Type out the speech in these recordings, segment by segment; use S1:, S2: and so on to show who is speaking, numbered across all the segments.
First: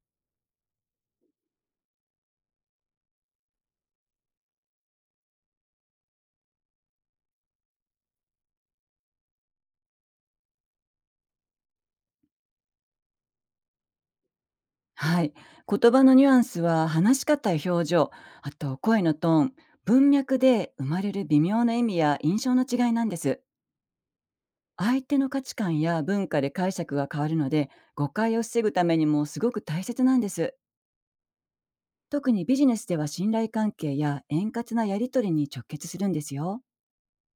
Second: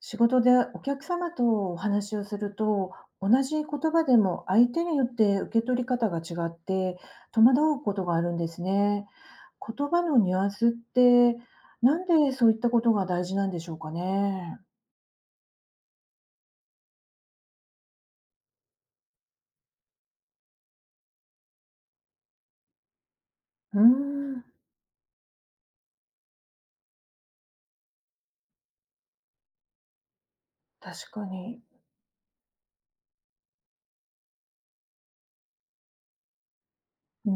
S1: 仕事でお客様とお話をすると、同じ言葉でも相手によって受け取り方が違って戸惑うことがあるんですね。言葉のニュアンスって、なんでそういったことが大事なんでしょうかね。
S2: はい。言葉のニュアンスは話し方や表情、あと声のトーン、文脈で生まれる微妙な意味や印象の違いなんです。
S1: うーん、
S2: 相手の価値観や文化で解釈が変わるので、誤解を防ぐためにもすごく大切なんです。
S1: 確かに。
S2: 特にビジネスでは信頼関係や円滑なやり取りに直結するんですよ。
S1: う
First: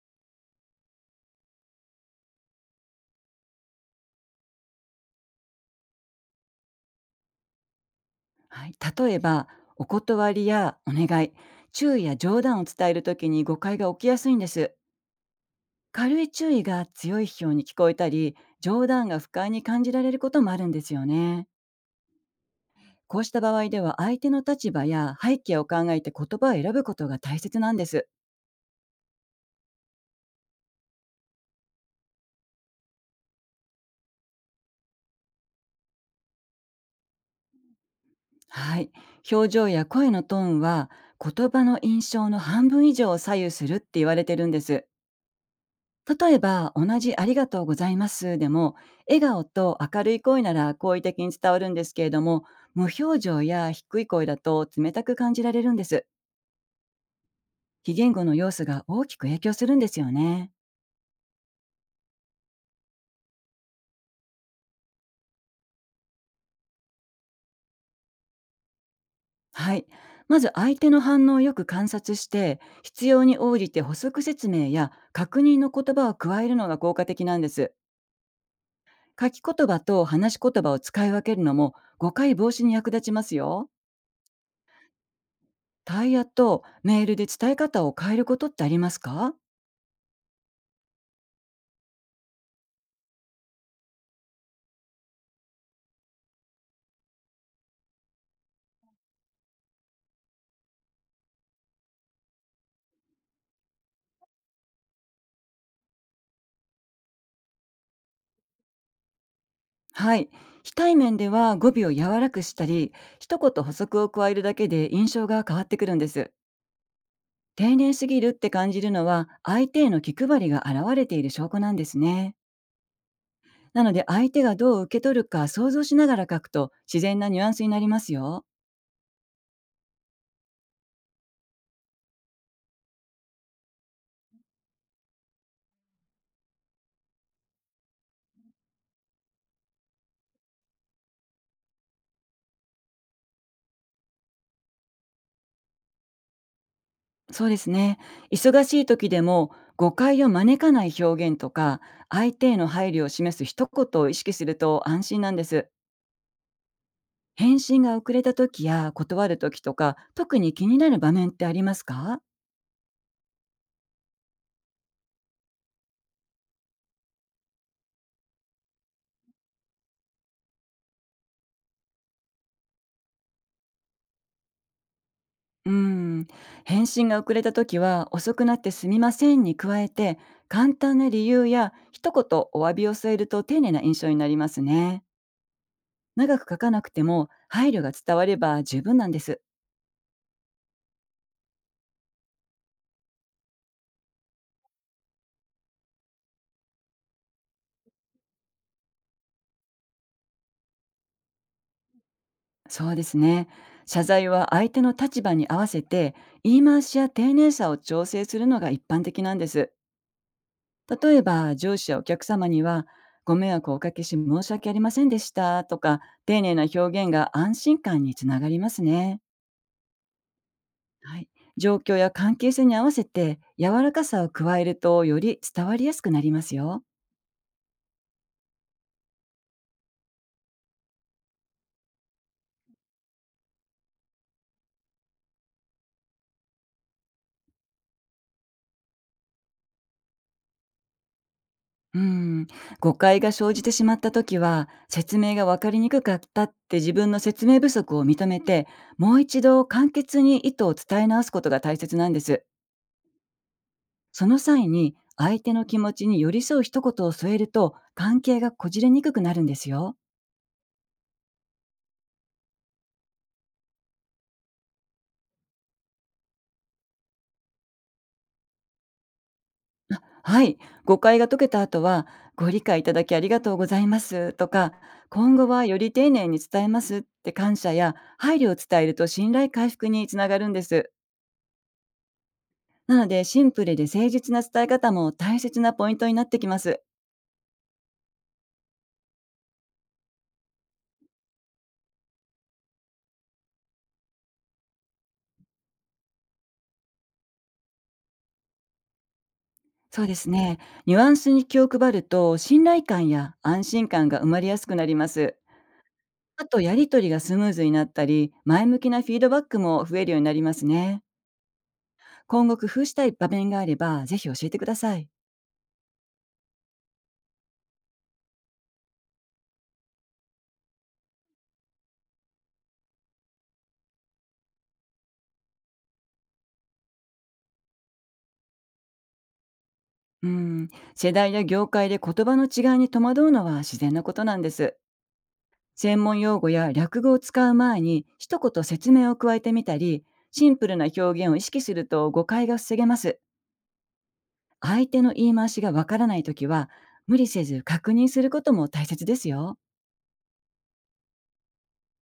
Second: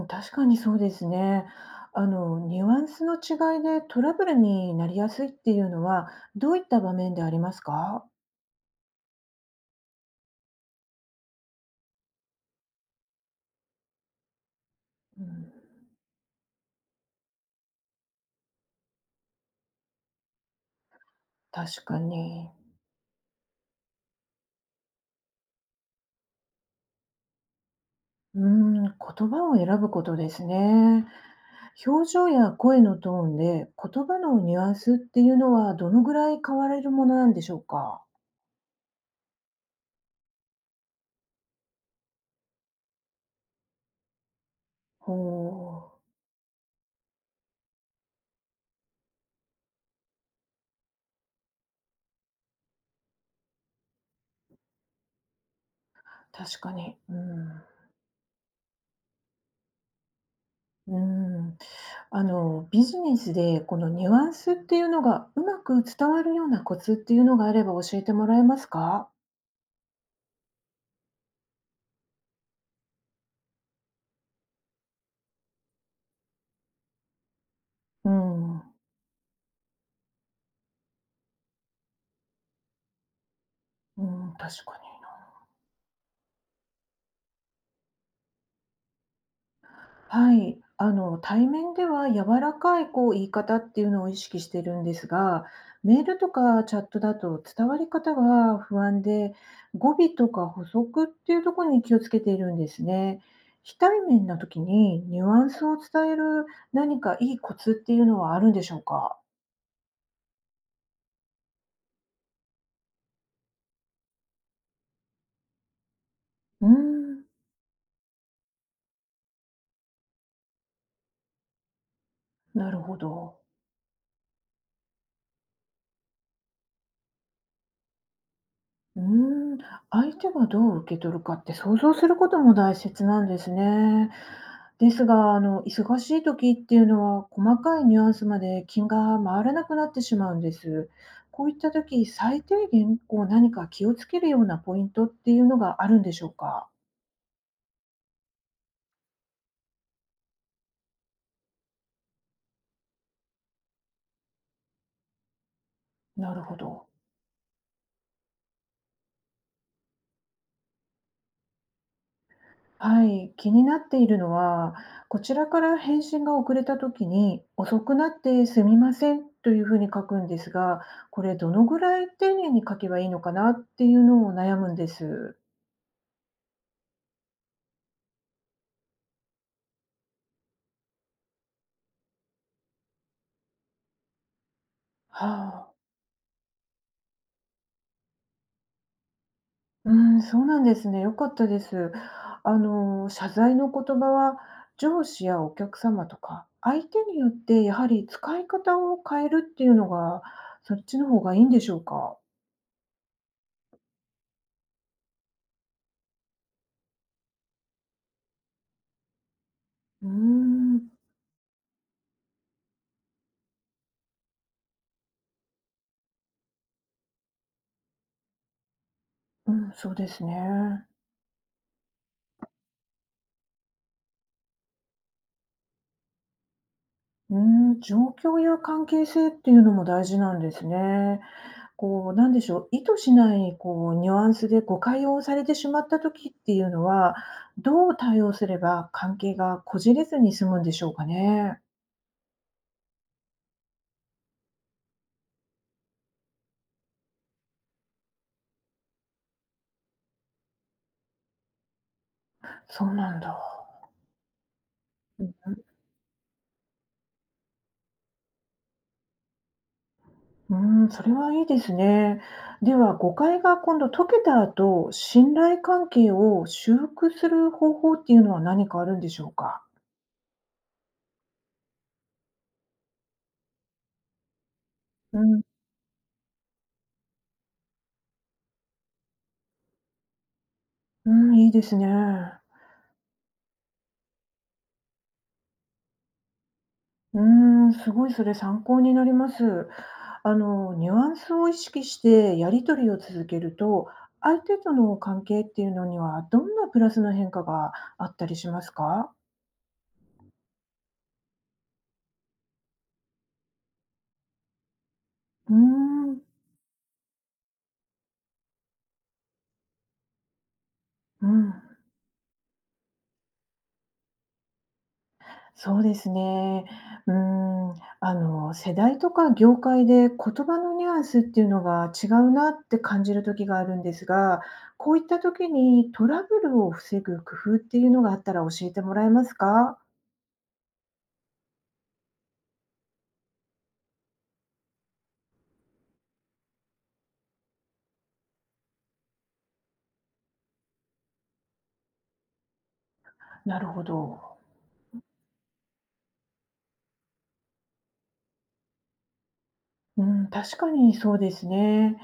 S1: ーん、確かにそうですね。ニュアンスの違いでトラブルになりやすいっていうのは、どういった場面でありますか？
S2: はい、例えば、お断りやお願い、注意や冗談を伝えるときに誤解が起きやすいんです。
S1: うん、
S2: 軽い注意が強い批評に聞こえたり、冗談が不快に感じられることもあるんですよね。
S1: 確かに。
S2: こうした場合では、相手の立場や背景を考えて言葉を選ぶことが大切なんです。
S1: うーん、言葉を選ぶことですね。表情や声のトーンで言葉のニュアンスっていうのは、どのぐらい変われるものなんでしょうか。
S2: はい、表情や声のトーンは、言葉の印象の半分以上を左右するって言われてるんです。
S1: ほう、
S2: 例えば、同じありがとうございますでも、笑顔と明るい声なら好意的に伝わるんですけれども、無表情や低い声だと冷たく感じられるんです。
S1: 確かに。うん。
S2: 非言語の要素が大きく影響するんですよね。
S1: うん、ビジネスでこのニュアンスっていうのがうまく伝わるようなコツっていうのがあれば、教えてもらえますか？
S2: はい。まず相手の反応をよく観察して、必要に応じて補足説明や確認の言葉を加えるのが効果的なんです。
S1: うん、う
S2: 書き言葉と話し言葉を使い分けるのも誤解防止に役立ちますよ。
S1: ん、確かに。
S2: タイヤとメールで伝え方を変えることってありますか？
S1: はい、あの、対面では柔らかい、こう言い方っていうのを意識してるんですが、メールとかチャットだと伝わり方が不安で、語尾とか補足っていうところに気をつけているんですね。非対面な時にニュアンスを伝える何かいいコツっていうのはあるんでしょうか。
S2: はい。非対面では語尾を柔らくしたり、一言補足を加えるだけで印象が変わってくるんです。
S1: うーん、
S2: 丁寧すぎるって感じるのは、相手への気配りが現れている証拠なんですね。
S1: なるほど。
S2: なので、相手がどう受け取るか想像しながら書くと自然なニュアンスになりますよ。
S1: うーん、相手がどう受け取るかって想像することも大切なんですね。ですが、忙しい時っていうのは細かいニュアンスまで気が回らなくなってしまうんです。こういった時、最低限こう何か気をつけるようなポイントっていうのがあるんでしょうか？
S2: そうですね。忙しい時でも、誤解を招かない表現とか、相手への配慮を示す一言を意識すると安心なんです。
S1: なるほど。
S2: 返信が遅れた時や断る時とか、特に気になる場面ってありますか？
S1: はい、気になっているのは、こちらから返信が遅れた時に、遅くなってすみませんというふうに書くんですが、これどのぐらい丁寧に書けばいいのかなっていうのを悩むんです。
S2: うーん、返信が遅れた時は、遅くなってすみませんに加えて、簡単な理由や一言お詫びを添えると丁寧な印象になりますね。
S1: はあ、
S2: 長く書かなくても配慮が伝われば十分なんです。
S1: うん、そうなんですね。よかったです。あの、謝罪の言葉は、上司やお客様とか、相手によってやはり使い方を変えるっていうのが、そっちの方がいいんでしょうか。
S2: そうですね。謝罪は相手の立場に合わせて、言い回しや丁寧さを調整するのが一般的なんです。
S1: うーん、
S2: 例えば上司やお客様には、ご迷惑をおかけし申し訳ありませんでしたとか、丁寧な表現が安心感につながりますね。
S1: うん、そうですね。
S2: はい、状況や関係性に合わせて柔らかさを加えると、より伝わりやすくなりますよ。
S1: うーん、状況や関係性っていうのも大事なんですね。こう、なんでしょう、意図しないこうニュアンスで誤解をされてしまった時っていうのは、どう対応すれば関係がこじれずに済むんでしょうかね。
S2: うん、誤解が生じてしまった時は、説明が分かりにくかったって自分の説明不足を認めて、もう一度簡潔に意図を伝え直すことが大切なんです。
S1: そうなんだ。
S2: その際に、
S1: う
S2: 相手
S1: ん
S2: の気持ちに寄り添う一言を添えると関係がこじれにくくなるんですよ。
S1: うん、それはいいですね。では、誤解が今度解けた後、信頼関係を修復する方法っていうのは何かあるんでしょうか？
S2: はい、誤解が解けた後は、ご理解いただきありがとうございますとか、
S1: う
S2: 今
S1: ん、
S2: 後はより丁寧に伝えますって、感謝や配慮を伝えると信頼回復につながるんです。
S1: うん、いいですね。
S2: なので、シンプルで誠実な伝え方も大切なポイントになってきます。
S1: うーん、すごいそれ参考になります。あの、ニュアンスを意識してやり取りを続けると、相手との関係っていうのにはどんなプラスの変化があったりしますか？
S2: そうですね。ニュアンスに気を配ると、信頼感や安心感が生まれやすくなります。
S1: うーん、
S2: あと、やりとりがスムーズになったり、前向きなフィードバックも増えるようになりますね。
S1: うん、
S2: 今後工夫したい場面があれば、ぜひ教えてください。
S1: そうですね。うーん、世代とか業界で言葉のニュアンスっていうのが違うなって感じる時があるんですが、こういった時にトラブルを防ぐ工夫っていうのがあったら、教えてもらえますか？
S2: うん、世代や業界で言葉の違いに戸惑うのは自然なことなんです。専門用語や略語を使う前に一言説明を加えてみたり、シンプルな表現を意識すると誤解が防げます。
S1: なるほど。
S2: 相手の言い回しがわからないときは、無理せず確認することも大切ですよ。
S1: うん、確かにそうですね。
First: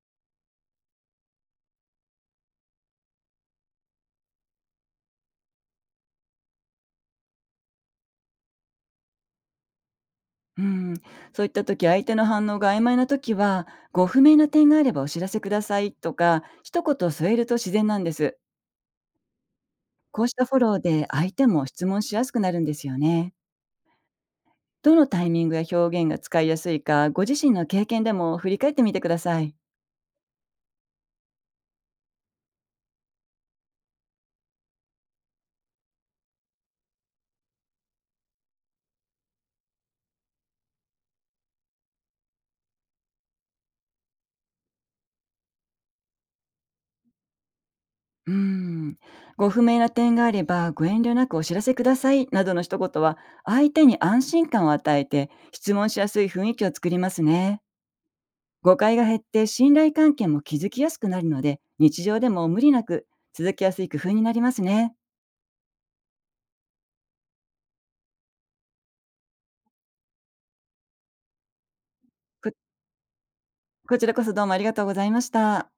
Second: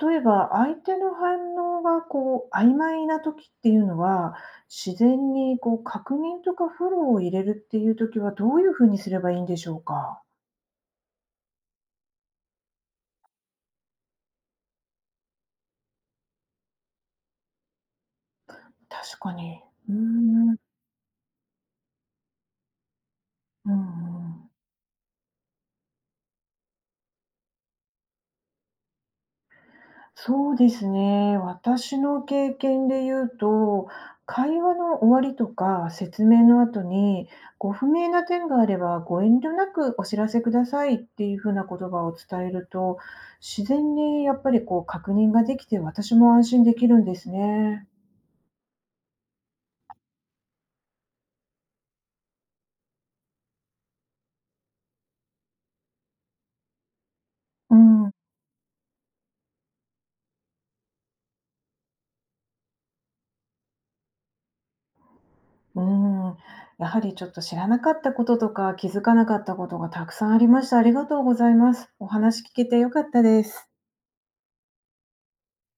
S1: 例えば相手の反応がこう曖昧な時っていうのは、自然にこう確認とかフォローを入れるっていう時は、どういうふうにすればいいんでしょうか？
S2: うん、そういったとき、相手の反応が曖昧なときは、ご不明な点があればお知らせくださいとか、一言添えると自然なんです。
S1: 確かに。う
S2: こうしたフ
S1: ん、
S2: ォローで相手も質問しやすくなるんですよね。
S1: うんうん。
S2: どのタイミングや表現が使いやすいか、ご自身の経験でも振り返ってみてください。
S1: そうですね。私の経験で言うと、会話の終わりとか説明の後に、ご不明な点があればご遠慮なくお知らせくださいっていうふうな言葉を伝えると、自然にやっぱりこう確認ができて私も安心できるんですね。
S2: うーん。ご不明な点があれば、ご遠慮なくお知らせください。などの一言は、相手に安心感を与えて、質問しやすい雰囲気を作りますね。
S1: うん、う
S2: 誤解が減って、信頼関係も築きやすくなるので、日常でも無理なく続きやすい工夫になりますね。
S1: ん、やはりちょっと知らなかったこととか気づかなかったことがたくさんありました。ありがとうございます。お話聞け
S2: こ
S1: てよかったです。
S2: こちらこそどうもありがとうございました。